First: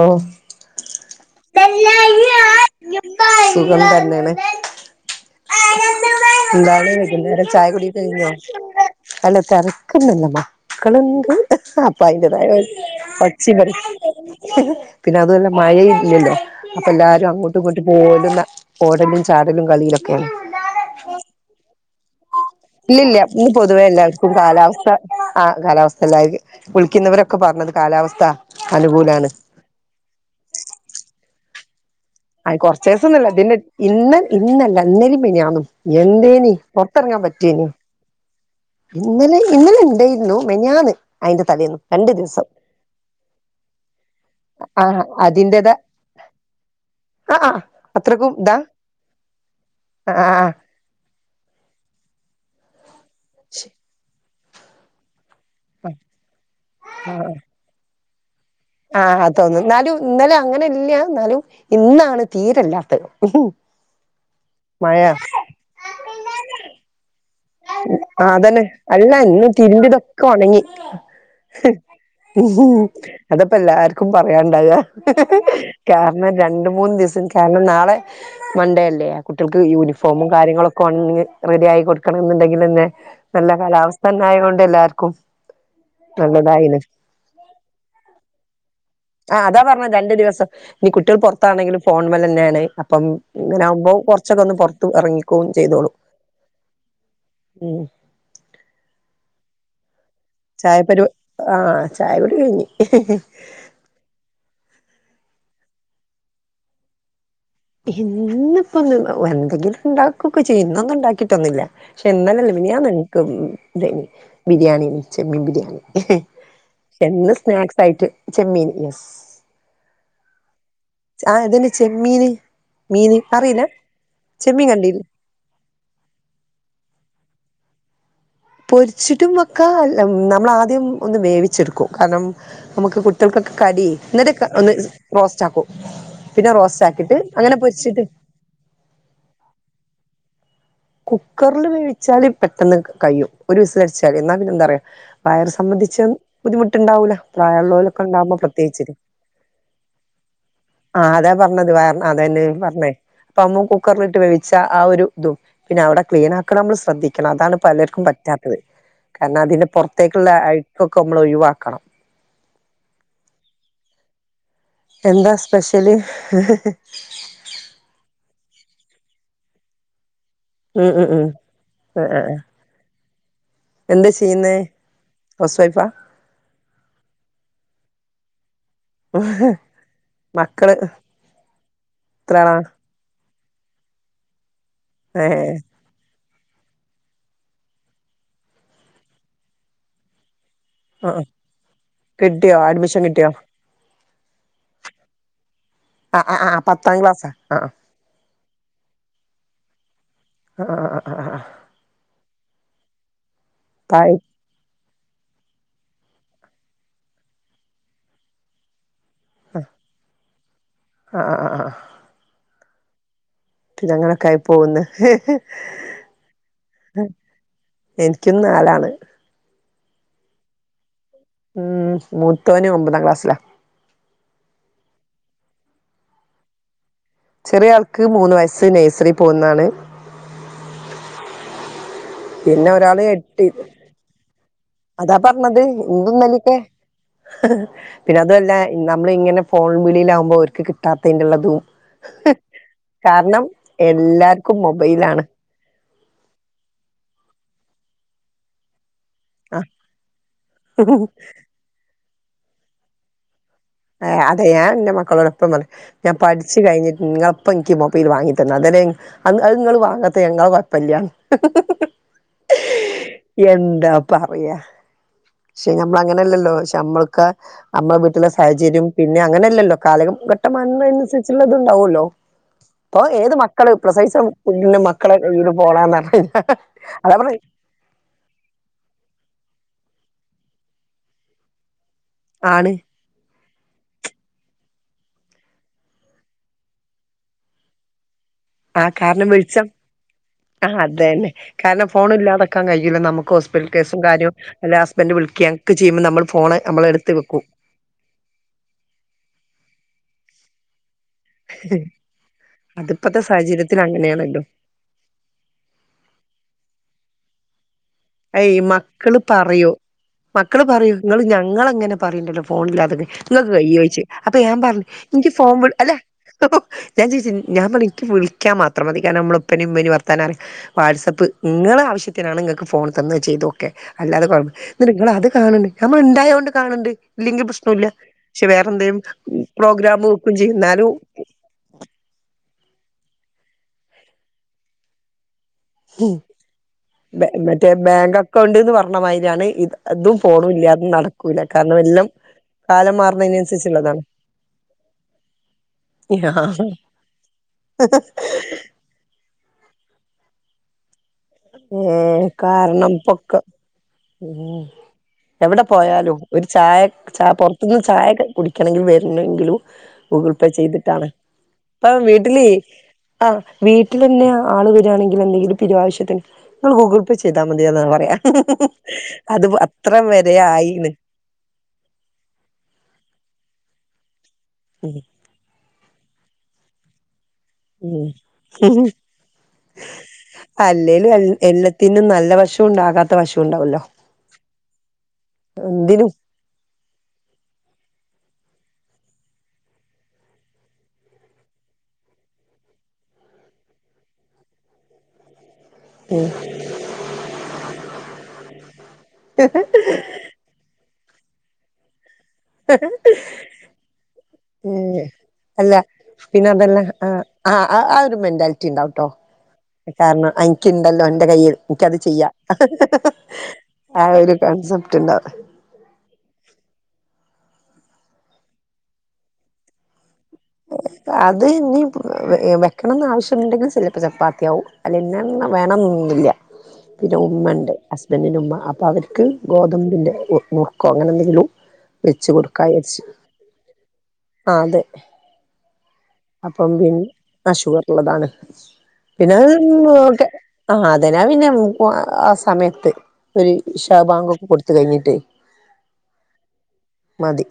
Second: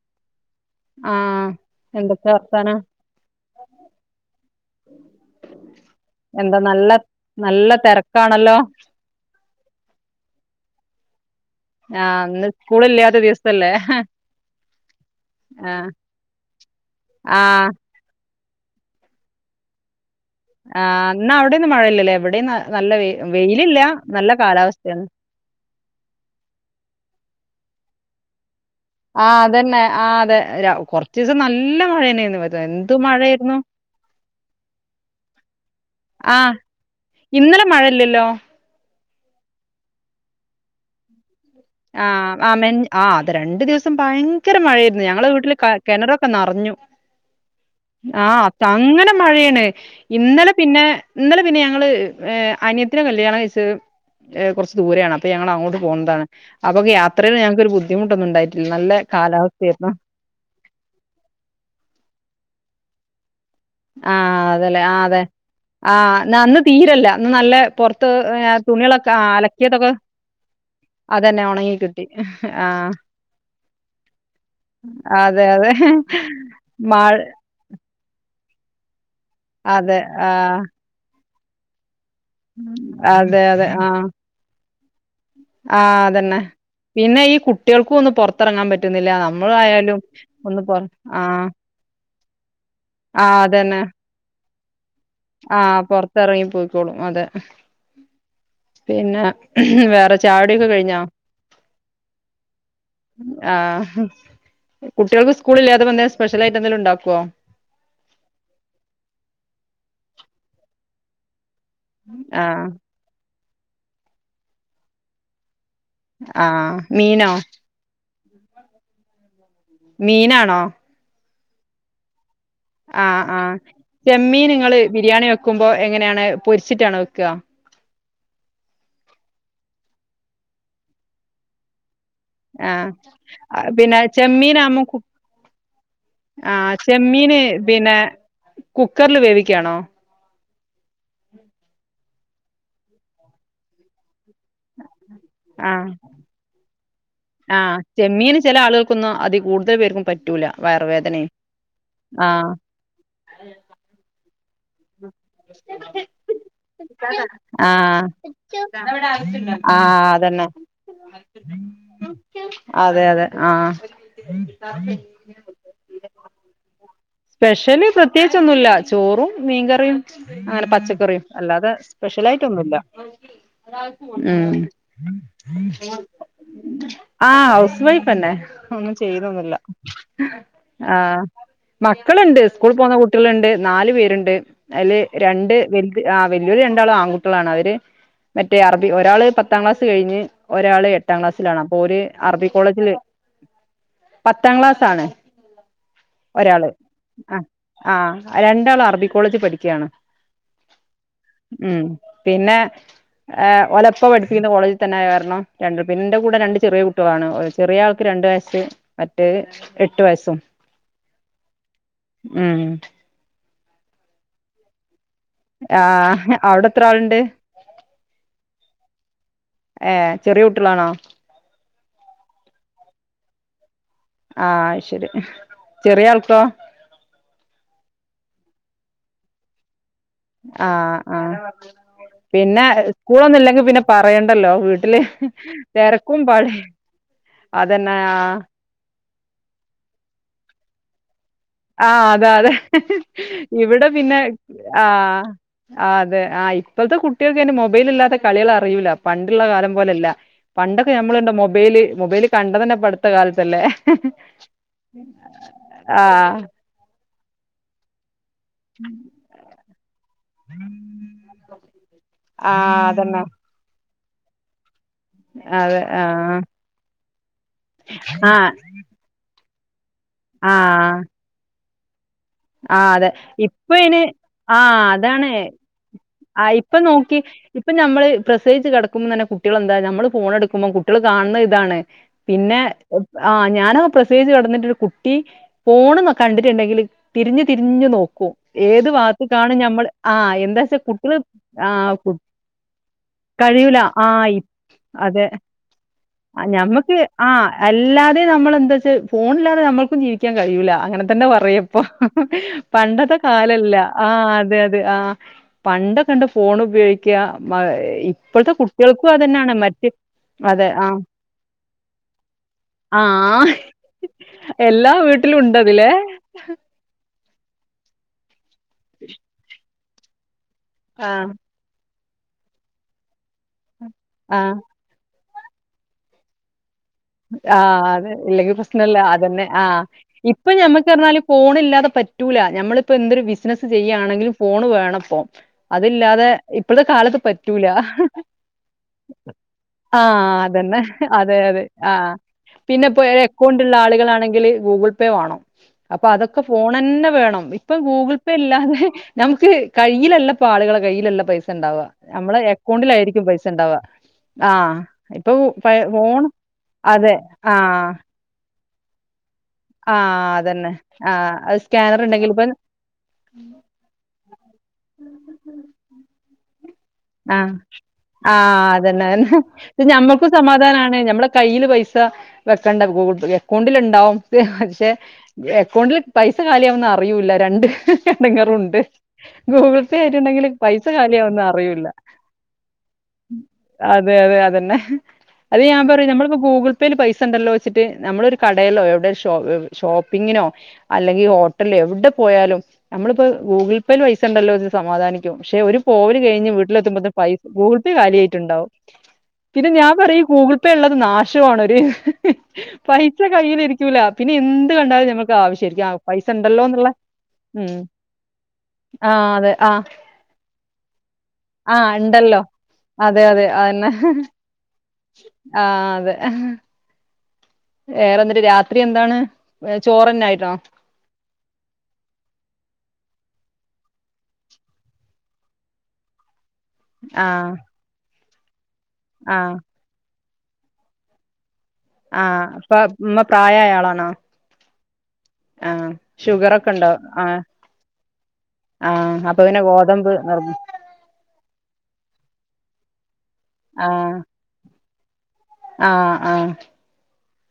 ഓഹ് ആഹ് കല്യാണി എന്തൊക്കെയാ വർത്താനം [unintelligible] സുഖം തന്നെണ് എന്താ എന്താണ് നല്ല വൈകുന്നേരം ചായ നല്ല കുടിക്കെ കഴിഞ്ഞോ തെരക്കാണല്ലോ എല്ല തെരക്കണ്ട്ന്ന് മക്കള്ണ്ട് ആഹ് ത്താപൈൻ്റെ ഇന്ന് സ്കൂളില്ലാത്ത പച്ചി ദിവസല്ലേ പറി പിന്നെ അതൊല്ല മഴ ആഹ് ഇല്ലല്ലോ അപ്പൊ എല്ലാരും അങ്ങോട്ടും ആഹ് ഇങ്ങോട്ടും മോള് താ ഓടലും ചാടലും കബളിലൊക്കെണ് ആഹ് ന്നാവിടെന്ന് മഴയില്ലല്ലേ ഇവിടെന്ന് ഇല്ലില്ല ഇന്ന് പൊതുവെ എല്ലാവർക്കും കാലാവസ്ഥ കാലാവസ്ഥയാണ് ആഹ് കാലാവസ്ഥ ലാഗ് വിളിക്കുന്നവരൊക്കെ പറഞ്ഞത് കാലാവസ്ഥ അനുകൂലാണ് ആഹ് അതന്നെ ആഹ് അതെ കൊറച്ചിസം നല്ല മഴ തന്നെയായിരുന്നു ആയി വരുന്നത്. കൊറച്ച എന്ത് ദിവസന്നുല്ല ഇതിന്റെ മഴയായിരുന്നു ഇന്ന് ഇന്നല്ല ഇന്നേലിം മിഞാന്നും എന്തേനി പുറത്തിറങ്ങാൻ പറ്റിയേനു ഇല്ലല്ലോ ഇന്നലെ ഇന്നലെണ്ടായിരുന്നു മെഞ്ഞാന് അയിന്റെ തലേന്നും രണ്ട് ആഹ് ദിവസം ആഹ് മെ ആഹ് ത് രണ്ടു ദിവസം ഭയങ്കര മഴാരുന്നു ആഹ് ഞങ്ങള വീട്ടില് അതിന്റേത കിണറൊക്കെ നിറഞ്ഞു ആഹ് ആഹ് അത്രക്കും ആഹ് ഇതാ അങ്ങനെ മഴയാണ് ആഹ് ഇന്നലെ ആഹ് പിന്നെ ഇന്നലെ പിന്നെ ഞങ്ങൾ അനയത്തിനെ കല്യാണം ശ് കഴിച്ചെ കുറച്ച് ദൂരെയാണ് അപ്പൊ ഞങ്ങള പോന്നതാണ് അപ്പൊ ആഹ് യാത്രയില് ഞങ്ങക്ക് ഒരു ബുദ്ധിമുട്ടൊന്നു ണ്ടായി ആഹ് തോന്ന് എന്നാലും ഇന്നലും അങ്ങനെല്ല ന്നാലും ഇന്നാണ് തീരല്ലാത്തത് ഉം ആഹ് അതല്ലേ ആ അതെ ആഹ് ഇന്ന് തീരെല്ല ആ തെന്നെ അല്ല ഇന്ന് അലക്കിയതൊക്കെ തിരിമ്പ്യെതൊക്കെ ഒണങ്ങി. അതന്നെ ഉണങ്ങി കിട്ടി ആ അതാപ്പെല്ലാർക്കും പറയാണ്ടാവ അതെ അതെ കാ എന്നാ രണ്ട് മൂന്ന് മഴ ദിവസം കാര്ണം നാളെ മൺണ്ടെ അല്ലെ കുട്ടീൾക്ക് അതെ യൂണിഫോമും ആ കാര്യങ്ങളും- ക്കൊൻണ്ടി റെഡ്യയി കൊട്ക്കണന്ന്ണ്ടെങ്കിലെന്നെ അതെ നല്ല അതെ ആ കലാവസ്ഥനായോണ്ട് എല്ലാര്ക്കും ആ തെന്നെ പിന്നെ ഈ കുട്ട്യെൾക്കൊന്ന് പൊർത്തെറങ്ങാൻ പറ്റുന്നില്ല ആ അതാ പറഞ്ഞ നമ്മളായാലും രണ്ടു ദിവസം ഒന്ന് പൊറ ഇനി കുട്ട്യേള് ആ പൊറ്ത്താണെങ്കിലും ഫോൺമ്മലന്നേണ് അപ്പം ആ ഇങ്ങനെ ആവുമ്പൊ കൊറ്ച്ചൊക്കെ ഒന്ന് പൊർത്ത് എറങ്ങി ആഹ് പൊർത്തെർങ്ങി പോയ്ക്കോളും അതെ ഉം പിന്നെ വേറെ കുടിയൊക്കെ ചായ കഴിഞ്ഞോ പരി ആഹ് ചായുടി കഴിഞ്ഞ്. ആഹ് കുട്ട്യൾക്ക് സ്കൂള് ല്ലാതെപ്പെ എന്തേലും സ്പെഷ്യലായിട്ട് എന്തേലുണ്ടാക്കോ? ഹിന്ന് ഇപ്പന്ന് എന്തെങ്കിലുണ്ടാകൊക്കെ ചെയ്യും ഇന്നൊന്നുണ്ടാക്കിട്ടൊന്നുല്ല. ക്ഷെ ഇന്നലല്ല ആഹ് മിൻഞ്ഞാന്ന് ഇൻക്ക് തെയ്നി ബിരിയാണ്യെനി ചെമ്മീൻ ബിരിയാണി. ആഹ് മീനോ എന്നും സ്നാക്സായിട്ട് ചെമ്മീൻ യെസ് മീനാണോ? ആഹ് അതെന്നെ ചെമ്മീന് മീന് ആഹ് ആഹ് അറിയില്ല ചെമ്മീന് ചെമ്മീൻ ങ്ങള് കണ്ടില്ലേ ബിരിയാണി വെക്കുമ്പോ എങ്ങനേണ് പൊരിച്ചിട്ടാണോ വെക്കാ? പൊരിച്ചിട്ടും വെക്കാ നമ്മളാദ്യം ഒന്ന് വേവിച്ചെടുക്കും കാരണം ആഹ് നമക്ക് കുട്ട്യാൾക്കൊക്കെ കടി പിന്നെ ന്നട്ട് ഒന്ന് ചെമ്മീനാവുമ്പോ കു റോസ്റ്റാക്കും. പിന്നെ ആഹ് റോസ്റ്റാക്കിട്ട് അങ്ങനെ പൊര്ച്ചിട്ട് കുക്കറില് വേവികാണോ? കുക്കറില് വേവിച്ചാല് പെട്ടെന്ന് കയ്യും. ഒരു വിസിലട്ചാതി ന്നാ പിന്നെ എന്താറ്യോ വയർ ആഹ് സംബന്ധിച്ച് ബുദ്ധിമുട്ട്ണ്ടാവൂ. ആഹ് പ്രായള്ളോലൊക്ക ഇണ്ടാവുമ്പൊ ചെമ്മീന് ചില പ്രത്യേകിച്ച് ആളുകൾക്കൊന്നും അതി കൂടുതൽ പേർക്കും പറ്റൂല ആഹ് അതാ വയറുവേദനയും പർഞ്ഞത് വ അതെന്നെ ആഹ് പർഞ്ഞേ പ്പ ഒന്ന് കുക്കറിലിട്ട് വേവിച്ച ആ ഒര് തും പിന്നെ അവടെ ക്ലീനാക്കണം നമ്മള് ശ്രദ്ധിക്കണം അതാണ് പലർക്കും ആഹ് പറ്റാത്തത് കാരണം അതിന്റെ ആഹ് പൊർത്തേക്കുള്ള അതന്നെ അഴ്ക്കൊക്കെ അമ്മള് ഒഴിവാക്കണം. അതെ യതെ ആഹ് എന്താ സ്പെഷ്യല്? സ്പെഷ്യല് പ്രത്യേകിചൊന്നുല്ല ചോറും മീൻകറിം. അങ്ങനെ ഉം ഉം പച്ചക്കറിം ഉം അല്ലാതെ ആഹ് ആഹ് സ്പെഷ്യലായിട്ടൊന്നുല്ല. എന്താ ചെയ്യുന്നേ ഉം ഹൗസ് വൈഫാ ആഹ് ഹൗസ് വൈഫെന്നെ. ഒന്നും ചെയ്യുന്നൊന്നുല്ല മക്കള് ആഹ് മക്കള്ണ്ട് എത്രയാളാ സ്കൂള് പോക്ന്ന കുട്ട്യള്ണ്ട് നാല് പേര്ണ്ട് അയ്ല് രണ്ട് ഏഹ് വെ ആഹ് വെല്യോല് രണ്ടാള് ആൺകുട്ട്യളാണ് അവര് മറ്റേ അറബി ഒരാള് പത്താം ക്ലാസ് കഴിഞ്ഞ് ഒരാള് എട്ടാം ക്ലാസ്സിലാണ് അപ്പോ ഓര് അറബി കിട്ടിയോ കോളേജില് അഡ്മിഷൻ കിട്ടിയോ പത്താം ക്ലാസാണ്. ആഹ് ആഹ് ആഹ് ഒരാള് പത്താം ക്ലാസ്സാ ആഹ് ആഹ് രണ്ടാള് അറബി കോളേജി പഠിക്ക്യാണ്. ആഹ് അഹ് അഹ് ആഹ് ആഹ് ഉം പിന്നെ ഏഹ് ഓലപ്പ വ താഴ് [unintelligible] ൻ്റെ കോളേജി തന്നെ ആയ കാരണം രണ്ട് പിന്നെൻ്റെ കൂടെ രണ്ട് ചെറ്യേ കുട്ട്യളാണ് ചെറേ ആൾക്ക് രണ്ട് വയസ്സ്. മറ്റേത് എട്ട് വയസ്സും. ആഹ് ആഹ് ആഹ് ആഹ് ഉം [unintelligible] ആയി പോകുന്ന്. ആഹ് അവടെത്രാള്ണ്ട്? എനിക്കും നാലാണ് ഏഹ് ചെറ്യേ കുട്ട്യളാണോ? ഉം മൂത്തോന് ഒമ്പതാം ക്ലാസ്സിലാ. ആഹ് അയ് ശെരി ചെറിയൾക്കോ? ചെറിയാൾക്ക് മൂന്നു വയസ്സ് നേഴ്സറി പോവുന്നാണ്. ആഹ് ആഹ് പിന്നെ ഒരാള് എട്ട് സ്കൂളൊന്നുല്ലെങ്കി പിന്നെ പറയണ്ടല്ലോ വീട്ടില് അതാ പറഞ്ഞത് ഇന്നും തെരക്കും ഇന്നലെയൊക്കെ [unintelligible] അതെന്ന യാ നമ്മളിങ്ങനെ ഫോൺ വിളിലാമ്പോ ഓർക്ക് കിട്ടാത്തെൻ്റെള്ളതും. ആഹ് അത അതെ ഇവിടെ പിന്നെ എല്ലാർക്കും മൊബൈലാണ് ആഹ്. ആഹ് അതെ ആഹ് ഇപ്പത്തെ കുട്ട്യൾക്കന്നെ മൊബൈലല്ലാത്ത കളിളൾ അറിയൂല. പണ്ട്‌ള്ള കാലം പോലെല്ല പണ്ടൊക്കെ ഞമ്മളുണ്ടൊ മൊബൈല് മൊബൈല് കണ്ടതന്നെ ഇപ്പപടുത്തകാലത്തല്ലേ. ആഹ് അതെ ഞാൻന്റെ മക്കളോടൊപ്പം പറിം ആ ഞാൻ പഠിച്ച് കഴിഞ്ഞിട്ട് ഇങ്ങ ഇപ്പ ഇക്കി മൊബൈൽ വാങ്ങിതന്ന് അതെരേ അന്ന് അഹ് ഇങ്ങള് വാങ്ങത്ത ഞങ്ങള കൊഴപ്പല്ല്യ. ആഹ് അതന്നെ. എന്താ പറിയാ ക്ഷെ അതെ ഞമ്മള ആ അങ്ങനെല്ലല്ലോ ക്ഷെ ഞമ്മൾക്കാ ഞമ്മളെ വീട്ടിലെ ആ സാഹചര്യം പിന്നെ അങ്ങനെല്ലല്ലോ കാലകം. ഘട്ട ആ മന്ന്നുസരിച്ചുള്ളത്ണ്ടാവല്ലോ. ആ പ്പൊ അതെ. ഏത് ഇപ്പ മക്കള് അയിന് പ്രസവിച്ച ആ കുഞ്ഞു മക്കളെ അതാണ് [unintelligible] ആഹ് അതാ ഇപ്പൊനോക്കി. പറഞ്ഞെ ഇപ്പ ഞമ്മള് പ്രസവിച്ച കെടക്കുമ്പോ തന്നെ കുട്ട്യളെന്താ ഞമ്മള് ഫോണെടുക്കുമ്പോ കുട്ട്യൾ കാണ് ണേ ഇതാണ്. പിന്നെ ആണ് ആഹ് ഞാനോ പ്രസവിച്ച് കെടന്നിട്ട് കുട്ടി. ഫോണ്ങ്ങ് കണ്ടിട്ടിണ്ടെങ്കിൽ തിരിഞ്ഞ് തിരിഞ്ഞ് നോക്കും. ആ ഏത് കാരണം ഭാത്ത്കാണ് വെളിച്ചം ഞമ്മൾ ആഹ് ആ എന്താച്ച കു അതന്നെ കാരണം ഫോണില്ലാതെക്കാൻ കയ്യൂല നമുക്ക് ഹോസ്പിറ്റൽ കഴിയൂല കേസും കാര്യോ. ആഹ് അല്ല അതെ ഹസ്ബന്റ് വിളിക്കെ അക്ക് ചെയ്യുമ്പോ നമ്മൾ ഫോണ് നമ്മളെടുത്ത് വെ ആഹ് അല്ലാതെ നമ്മളെന്താച്ചാ ഫോണില്ലാതെ നമ്മൾക്കും ജീവിക്കാൻ കയൂല അങ്ങനെ. എന്താ പറയാ പ്പൊ പണ്ടത്തെ അതിപ്പത്തെ കാലല്ല സാഹചര്യത്തിൽ ആഹ് അങ്ങനെയാണല്ലോ അതെ അതെ ആഹ്. പണ്ടൊക്കണ്ട് ഫോൺ ഉപയോഗിക്ക്യ മ്മാ ഇപ്പഴത്തെ അയ് കുട്ട്യൾക്കും മക്കള് അതന്നെയാണ് പറയോ മറ്റേ മക്കള് പറയും ഇങ്ങള് ഞങ്ങളെ ഇങ്ങനെ പറിണ്ടല്ലോ ആ ഫോണില്ലാതെക്ക് ഇങ്ങൾക്ക് കയ്യോ യിച്ച്. അപ്പ ഞാൻ പറഞ്ഞ് എല്ലാ ഇൻക്കി വീട്ടിലും ഫോം ഉണ്ടതിലേ. അല്ല. പ്പ ഞാ ചോയിച്ച് ഞാൻ പറിം ഇക്കി വിളിക്കാൻ മാത്രം മതി കാരണം മ്മളെ ഉപ്പനിം ഉമ്മനിം വർത്താന അറി ആ, വാട്സപ്പ് ഇങ്ങളെ ആവശ്യത്തിനാണ് ഇങ്ങക്ക് ഫോൺ തന്നെ ചെയ്തോക്ക് അല്ലാതെ കൊ ആ, നിട്ട് ങ്ങളത് കാണ് ണ്ട് നമ്മള് ഇണ്ടായൊണ്ട് കാണ് ണ്ട്‌. ആഹ് അതെ ഇല്ലെങ്കിൽ പ്രശ്നല്ല അതന്നെ ആഹ് പ്രോഗ്രാം വെക്കും ഇപ്പൊ ചെയ്യും ഞമ്മക്ക് ഇന്നാലും പർഞ്ഞാല് ഫോണില്ലാതെ പറ്റ് റ്റൂല ഞമ്മളിപ്പ എന്തൊരു ബിസിനസ്സ് ചെയ്യാണെങ്കിലും ഫോണ് വേണപ്പോ. അതില്ലാതെ ഇപ്പളത്തെ കാലത്ത് ബേ പറ്റൂല. മറ്റേ ബാങ്ക് അക്കൗണ്ട്ന്ന് പറഞ്ഞ മാതിരിയാണ് ഇതും ആഹ് ഫോണും അതന്നെ ഇല്ലാതെ അതെ നടക്കൂല അതെ. കാരണം എല്ലാം ആഹ് കാലം പിന്നെപ്പോ ഏഹ് അക്കൗണ്ട്ള്ള മാറുന്നതിനനുസരിച്ചുള്ളതാണ് ആളുകളാണെങ്കിൽ ഗൂഗിൾ പേ വാണം. അപ്പൊ അതൊക്കെ ഫോണന്നെ വേണം ഇപ്പം ഗൂഗിൾ പേ ഇല്ലാതെ. ഞമക്ക് കയ്യിലല്ലപ്പം ആളുകളെ കയ്യിലല്ല പൈസ ഇണ്ടാവാ ഉം ഞമ്മളെ കാരണം എക്കൗണ്ടിലായിരിക്കും പൊക്കം പൈസണ്ടാവ. ഉം ആഹ് ഇപ്പൊ എവിടെ പാ പോയാലും ഫോൺ അതെ ആഹ്. കുടിക്കണെങ്കിലും വര്ണെങ്കിലും ഗൂഗിൾ പേ അതന്നെ. ചെയ്തിട്ടാണ്. ആ. അത് സ്കാനർ പ്പം ഉണ്ടെങ്കിൽ വീട്ടില് ഇപ്പം ആഹ് വീട്ടിലന്നെ ആള് വരാണെങ്കിൽ എന്തെങ്കിലും പിരുവാവശ്യത്തിന്. നിങ്ങൾ ഗൂഗിൾ പേ ചെയ്താ ആഹ് മതിയെന്നാ പറയാ ആഹ് അതന്നെ അത് അഹന്നെ അത്ര ഞമ്മക്കും വരെ ആയിണ് സമാധാനാണ് ഞമ്മളെ കയ്യിൽ പൈ സ വെക്കണ്ട ഗൂഗിൾ പേ എക്കൗണ്ടിൽ ഇണ്ടാവും പക്ഷെ എക്കൗണ്ടിൽ പൈ സ കാലിയാവുന്നഅറിയൂല രണ്ട് ഉം എടങ്ങേറുണ്ട്. ഗൂഗിൾ പേ ആയിട്ടുണ്ടെങ്കിൽ പൈസ അല്ലേലും കാലിയാവുന്ന അറിയൂല്ല എല്ലാത്തിനും നല്ല വശം ഉണ്ട് ആകാത്ത ഉം വശം ഉണ്ടാവല്ലോ അതെ അതെ അതന്നെ അത് ഞാൻ പറിം എന്തിനും നമ്മള്പ്പോ ഗൂഗ്ൾ പ്പേൽ പൈസണ്ടല്ലോ വെച്ചിട്ട് നമ്മളൊരു കടേലോ എവിടെ ഷോ ഷോപ്പിങ്ങിനോ അല്ലെങ്കി ഹോട്ടല്ല് എവിടെ പോയാലും. ഞമ്മൾപ്പ് ഗൂഗിൾ പേൽ പൈസ ണ്ടല്ലോ വെച്ച് സമാധാനിക്കും പക്ഷെ ഒരു പോവല് കഴിഞ്ഞ് വീട്ടിലെത്തുമ്പത്തിന് പൈസ ഗൂഗിൾ പേ കാലിയായിട്ട്ണ്ടാകും. പിന്നെ ഞാൻ പറയും ഗൂഗിൾ പ്പേ ഇള്ളത് നാഷോണ് ഒരു പൈസ കയ്യ്ലിരിക്കൂല. ഹ് അല്ല പൈസ പിന്നെ ഉണ്ടല്ലോ അതെല്ല എന്നുള്ള ആഹ് ഉം. ആഹ് ആഹ് ഒരു മെന്റാ റ്റി ഇണ്ടാവ്ട്ടോ ആ അതെ. ആ കാരണം അഹ് ഇൻക്കിണ്ടല്ലോ അന്റെ കയ്യിൽ ആ എനിക്കത് ചെയ്യാ. ഉണ്ടല്ലോ. അതെ, അതെ ആഹ് ഒരു കൺസെപ്റ്റ് ണ്ടാ ആഹ് അതെ ആഹ് വെറെന്തര് രാത്രി എന്താണ് ചോറന്നായിന്നോ അത് ഇനി വെക്കണന്ന് ആവശ്യണ്ടെങ്കിൽ ചെലപ്പൊ ചപ്പാത്തിയാവും ഇന്നതന്നെ വേണമെന്നില്ല പിന്നെ ആ ഉമ്മണ്ട് ഹസ്ബന്റിന്റെ ഉമ്മ അപ്പൊ അവര്ക്ക് ആ ഗോതമ്പിന്റെ ഉപ്മ കോ, അങ്ങനെന്തെകിലും ആ വെച്ച് ഇപ്പ കൊടുക്കാരിച്ച് ഉമ്മ പ്രായായ ആളാണോ? ആഹ് അതെ ആ ഷുഗറൊക്കെ അപ്പം ഉണ്ടോ? പിൻ ആ അഷുഗറുള്ളതാണ് ആ പിന്നെ അപ്പൊ അത് ഗോതമ്പ് നിന്നോട്ടെ നിർബ ആഹ് അതിനാ പിന്നപ്പോ ആ സമയത്ത് ഒര് ഇശ ബാങ്കൊക്കെ കൊടുത്ത് കഴിഞ്ഞിട്ട് ആഹ് ആഹ് മതി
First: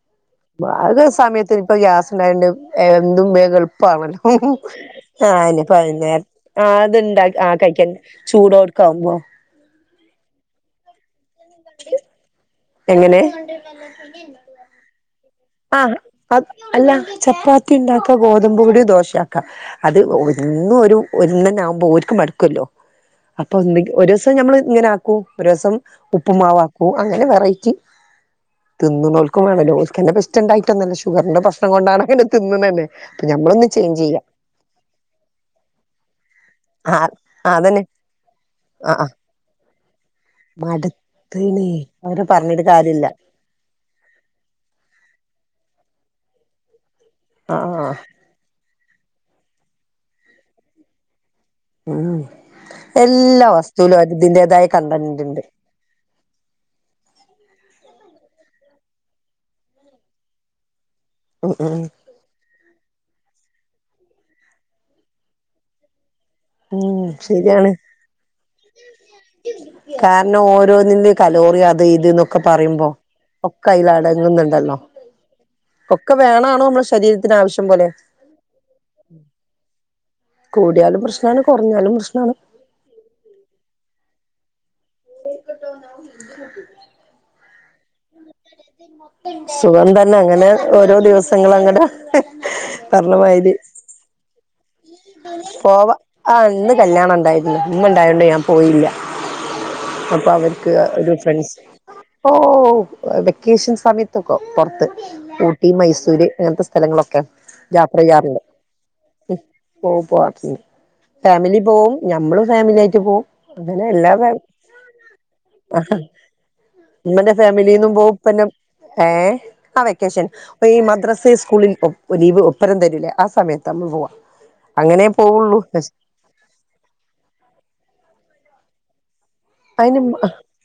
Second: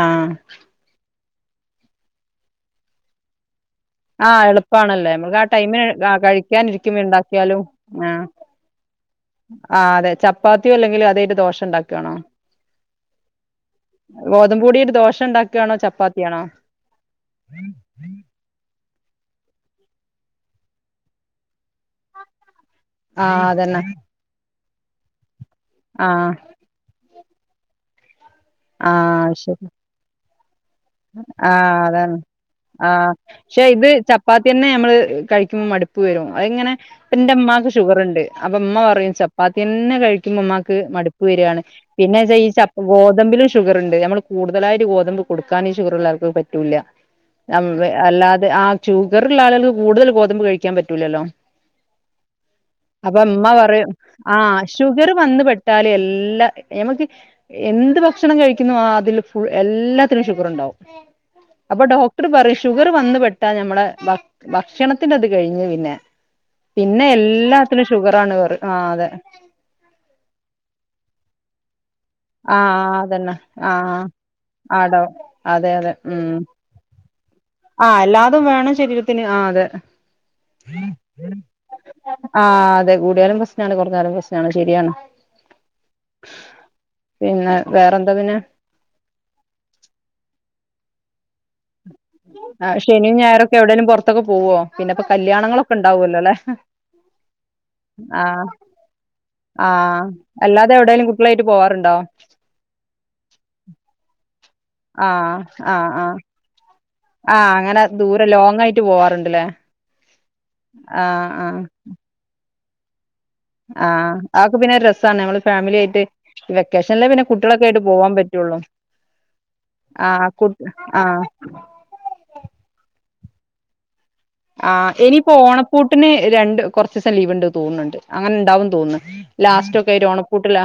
ആഹ് അത് സമയത്തിനിപ്പൊ ഗ്യാസുണ്ടായൊണ്ട് എന്തും വേഗും എളുപ്പ പാണ് ആ എളുപ്പാണല്ലേ. നമ്മക്ക് ആ ടൈമിന് ആഹ് അതെന്നെ കഴിക്കാനിരിക്കുമ്പോ അത്ണ്ടാക്ക ആ കഴിക്കാൻ ചുടോ കമ്മോ ആഹ് അതെ ചപ്പാത്തിയൊ അല്ലെങ്കില് അതെറ്റ് ദോശണ്ടാക്കണോ എങ്ങനെ ഗോതബ് പൊടിറ്റ് ദോശണ്ട ആഹ് അത് അല്ല ചപ്പാത്തിണ്ടാക്ക്‌ ഗോതമ്പ് പൊടി ദോശയാക്കാം അത് ഒന്നും ഒരു ഒന്നിനാവുമ്പോ ഒരു ക്ക് ‌മടുക്കൊല്ലോ ആ അപ്പൊ അതന്നെ എന്തെകിലും ഒരു ദിവസം ഞമ്മള് ഇങ്ങനാക്കും ഒരു ദിവസം ആ ഉപ്പ്മാവാക്കും ഒ അങ്ങനെ വെറൈറ്റി തിന്നുന്നോൽക്ക്‌ വേണോല്ലോ ഓല്ക്കന്നെ ഇപ്പോ ഇഷ്ടണ്ടായിട്ട ആഹ് അതാണ് ആഹ് അപ്പൊ ക്ഷെ ഞമ്മളൊന്ന് ഇത് ചേഞ്ച് ചെയ്യാ ചപ്പാത്തിന്നെ നമ്മള് കഴിക്കുബെ മട്പ്പ്‌ പ്പവരും അയിങ്ങനെ ആഹ് ആഹ് എന്റമ്മാക്ക് അതന്നെ ഷുഗറുണ്ട് അപ്പൊ ഉമ്മ ആഹ് പറയും ആഹ് ചപ്പാത്തിയന്നെ കഴി കു, ഇമ്മക്ക് മടുപ്പ് വരിയാണ് മടുത്ത്ണ് അവരെ പിന്നെച്ച ഈ പറഞ്ഞിട്ട് ചപ്പ് കാര്യല്ല ഗോതമ്പിലിഷ് ഷുഗറുണ്ട് നമ്മള് കൂടുതലായിട്ട് ഗോതമ്പ് കൊടുക്കാന് ഷുഗറുള്ളാൾക്ക് പറ്റൂല്ല ആഹ് ആവേ ആഹ് അല്ലാതെ ആഹ് ചൂഗറുള്ള ആളുകൾക്ക് കൂടുതൽ ഗോതമ്പ് കഴിക്കാപ്പറ്റൂലല്ലോ ഉം അപ്പൊ എല്ലാ ഇമ്മ പറയും വസ്തുവിലും ആഹ് അതിന്റേതായ ഷുഗറ് കണ്ടന്റ് വന്ന് ഉണ്ട് പെട്ട് ഇട്ടാല് എല്ലാം നമ്മക്ക് എന്ത് ഭക്ഷണം കഴിക്കുന്നു അതിൽ ഫുൾ എല്ല അത്രിം ഷുഗറുണ്ടാവും ഉം ഉം അപ്പോ ഡോക് ക്ടർ പറയും ഷുഗർ വന്ന് പെട്ടാ നമ്മളെ ഭക്ഷ് ഭക്ഷണത്തിന്റെത് കഴിഞ്ഞ് പിന്നെ ഉം പിന്നെ ശരിയാണ് എല്ലാത്തിലും ഷുഗറാണ് പറയും ആഹ് അതെ കാരണം ഓരോന്നിന്റെ കലോറി അത് ഇതുനോക് ക്കെ ആ പറയുമ്പോ അതന്നെ ആ ഒക്കയിലടങ്ങുന്നുണ്ടല്ലോ ആടോ അതെ ഒക്കെ വേണാ നമ്മുടെ ശരീരത്തി ത്തിനാവശ്യം ആഹ് എല്ലാതും വേണം ശരീരത്തിന് ആഹ് അതെ എന്നാലും പ്രശ്നാണ് ആഹ് അതെ കൂടിയാലും പ്രശ്നാണ് കുറഞ്ഞാലും പ്രശ്നാണ് ശരിയാണ് പേർക്കട്ടോ ഞാൻ [inaudible] പിന്നെ വേറെന്താ പിന്നെ സുഖം തന്നെ അങ്ങനെ ഓരോ ദിവസങ്ങളങ്ങനെ ആഹ് ശനിയും ഞായറൊക്കെ എവിടെലും പുറത്താക്കെ പോവോ പഇന്നപ്പോ കല്യാണങ്ങളൊക്കെ പോവാ ഇണ്ടാവൊലോലെ ആഹ് ഇന്ന് കല്യാണം ഉണ്ടായിരുന്നു ഉമ്മ ഉണ്ടായോണ്ട് ഞാൻ ആഹ് പോയില്ല ആഹ് അല്ലാതെ എവിടേലും കുട്ട്യാളായിട്ട് പോവാറുണ്ടോ ഓഹ് വെക്കേഷൻ സമയത്തൊക്കൊ പുറത്ത് ആഹ് ഊട്ടി ആഹ് ആഹ് മൈസൂര് ഇങ്ങനത്തെ സ്ഥ ആഹ് അങ്ങനെ ദൂരെ ലോങ്ങായിട്ട് ഉം പോവാറുണ്ടല്ലേ പോ പോയി ഫാമിലി പോവും നമ്മളും ഫാമിലിയായിറ്റ് പോവും അങ്ങനെ എല്ലാ ആഹ് ഫാ അയക്കപ്പിന്നെ രസാണ് നമ്മള് ഫാമിലിയായിട്ട് വെക്കേഷനില്ലേ പിന്നെ കുട്ടികളക്കെയായിട്ട് പോവാപ്പറ്റുള്ളു ഏഹ് ആ വെക്കേഷൻ ഇപ്പോ ഈ ആഹ് മദ്രസ സ്കൂളിൽക്കും ഒ ലീവ് ഒപ്പരം തരൂലേ ആ സമയത്താ നമ്മൾ പോവാ ആഹ് അങ്ങനെ ഇനിയിപ്പോ പോവുള്ളൂ ഓണപ്പൂട്ടിന് രണ്ട് കൊറച്ചീസം ലീവ് ഇണ്ട് തോന്നുന്നുണ്ട് അങ്ങനെ ഇണ്ടാവന്ന് തോന്നുന്നു ലാസ്റ്റ് ഒക്കെ അതിന് ആയിട്ട് ഓണപ്പൂട്ടില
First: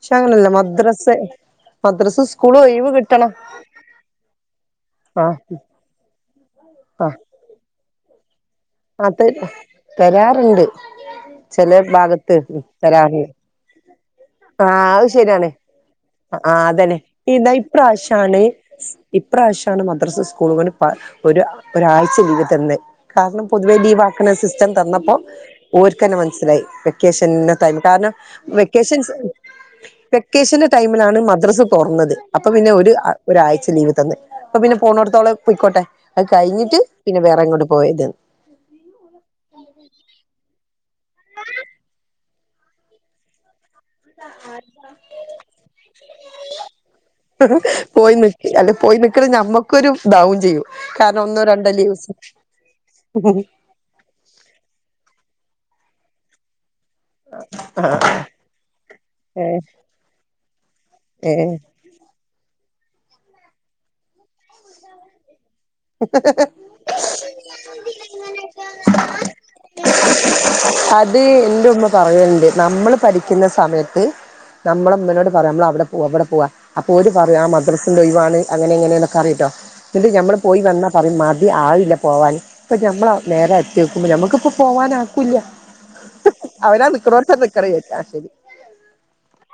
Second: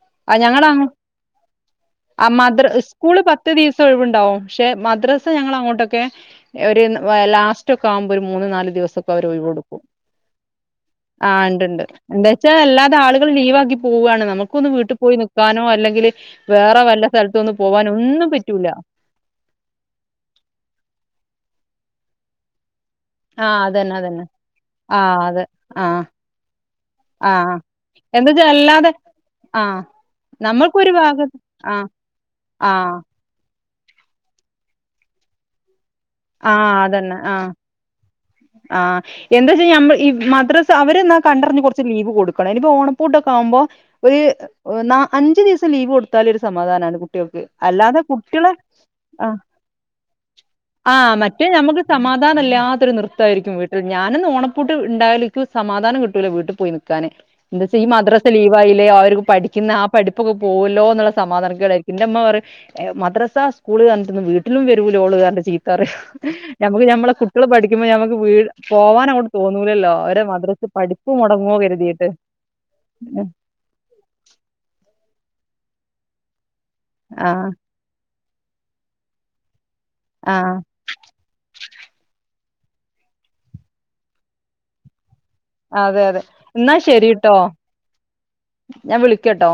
പക്ഷെ അങ്ങനെയല്ല മദ്രസ്സ ആഹ് മദ്ര ഉ സ്കൂള് പത്ത് ദിവസം ഒഴിവുണ്ടാവും പക്ഷെ ആ മദ്രസ്സ ഞങ്ങളങ്ങോട്ടൊക്കെ ഒര് ആ ലാസ്റ്റൊക്കെ ആവുമ്പോ ഒരു മൂന്ന് നാല് ആ ദിവസൊക്കെ അവര് ഒഴിവ് കൊടുക്കും തരാറുണ്ട് ആഹ് ഇണ്ട് ചെല ഇണ്ട് എന്താ ഭാഗത്ത് വെച്ചാ അല്ലാതെ ആളുകൾ തരാറുണ്ട് ലീവ് ആക്കി പോവുകയാണ് നമുക്കൊന്ന് ആഹ് വീട്ടിൽ അത് പോയി ശരിയാണ് നിക്കാനോ അല്ലെങ്കില് ആഹ് വേറെ അതന്നെ വല്ല ഇതാ സ്ഥലത്തൊന്ന് പോവാനോ ഒന്നും ഇപ്രാവശ്യാണ് പറ്റൂല ഇപ്രാവശ്യമാണ് മദ്രസ് സ്കൂളുംകൂടി ഒരു ഒരാഴ്ച ലീവ് തന്നെ ആഹ് പൊതുവെ അതന്നെ അതന്നെ ലീവാക്കണ സിസ്റ്റം തന്നപ്പോ ആഹ് അതെ ആഹ് ഓര്ക്കന്നെ മനസ്സിലായി വെക്കേഷന്ന ആഹ് ത കാരണം എന്താച്ചാ അല്ലാതെ വെക്കേഷൻസ് ആഹ് വെക്കേഷന്റെ നമ്മൾക്കൊരു ടൈമിലാണ് ഭാഗത്ത് മദ്രസ് ആഹ് തൊറന്നത് അപ്പൊ പിന്നെ ഒരു ആഹ് ഒരാഴ്ച ലീവ് തന്ന് അപ്പൊ പിന്നെ പോണട്ത്തോളം പൊയ്ക്കോട്ടെ അത് ആഹ് കഴിഞ്ഞിട്ട് അതന്നെ പിന്നെ ആഹ് വേറെങ്ങെടും പോയത് ആഹ് എന്താച്ചാ നമ്മൾ ഈ മദ്ര അവര് എന്നാ കണ്ടറിഞ്ഞു കൊറച്ച് ലീവ് കൊടുക്കണം ഇനി ഓണപ്പൂട്ടൊക്കെ ആവുമ്പൊ ഒരു നാ അഞ്ച് ദി ലീവ് കൊടുത്താലേ ഒരു സമാധാനാണ് കുട്ടികൾക്ക് അല്ലാതെ പോയി നിക്ക് കുട്ടികളെ അല്ല പോയി നിക്കണ ആ ഞമ്മക്കൊരു ഇതാവും ചെയ്യും ആ കാരണം മറ്റെ ഒന്നോ [unintelligible] രണ്ടോ നമുക്ക് ലീവ്സ് സമാധാനംല്ലാത്തൊരു നിർത്താരിക്കും വീട്ടിൽ ഞാനൊന്ന് ഓണപ്പൂട്ട് ഇണ്ടായാലെക്ക് സമാധാനം കിട്ടൂല വീട്ടി പോയി നിൽക്കാന് എന്താ വച്ചാ ഈ മദ്രാസ ലീവായില്ലേ അവര്ക്ക് ഏഹ് പഠിക്കുന്ന ആ പഠിപ്പൊക്കെ പോകല്ലോ എന്നുള്ള ഏഹ് സമാധാനകേടായിരിക്കും എന്റെമ്മ പറയും മദ്രസാ സ്കൂള്ന്ന് പറഞ്ഞിട്ടന്നും വീട്ടിലും വരൂല ഓള്ന്ന് പറഞ്ഞിട്ട് ചീ പറയും നമുക്ക് ഞമ്മളെ കുട്ടികള് പഠിക്കുമ്പോൾ ഞമ്മക്ക് ഞമ്മക്ക് വീ പോവാനങ്ങോട്ട് തോന്നൂലല്ലോ അവര മദ്രസ പഠിപ്പ് മൊടങ്ങുവോന്ന് കരുതിയിട്ട് നമ്മൾ പഠിക്കുന്ന സമയത്ത് നമ്മളമ്മനോട് പറയാ നമ്മളവിടെ പോവ ഇവിടെ പോവാ അപ്പൊ ഓര് പറയും ആ ആഹ് മദ്രസ ഇന്നൊഴിവാണ് അങ്ങനെ ഇങ്ങനെയൊന്നൊക്കെ അറിയിട്ടോ ഇല്ലെങ്കി ഞമ്മള് ആഹ് എന്നാ പറയും മതി ആവില്ല പോവാന് ഇപ്പൊ ഞമ്മള നേരെ എത്തി നോക്കുമ്പോ ഞമ്മുക്കിപ്പോ പോവാനാക്കൂല്ല അതെ അതെ എന്നാ അവരാ ശരിട്ടോ നിക്കണോടത്താ നിക്കണെ വിചാരിക്കും ആ ശരി ഞാൻ വിളിക്കട്ടോ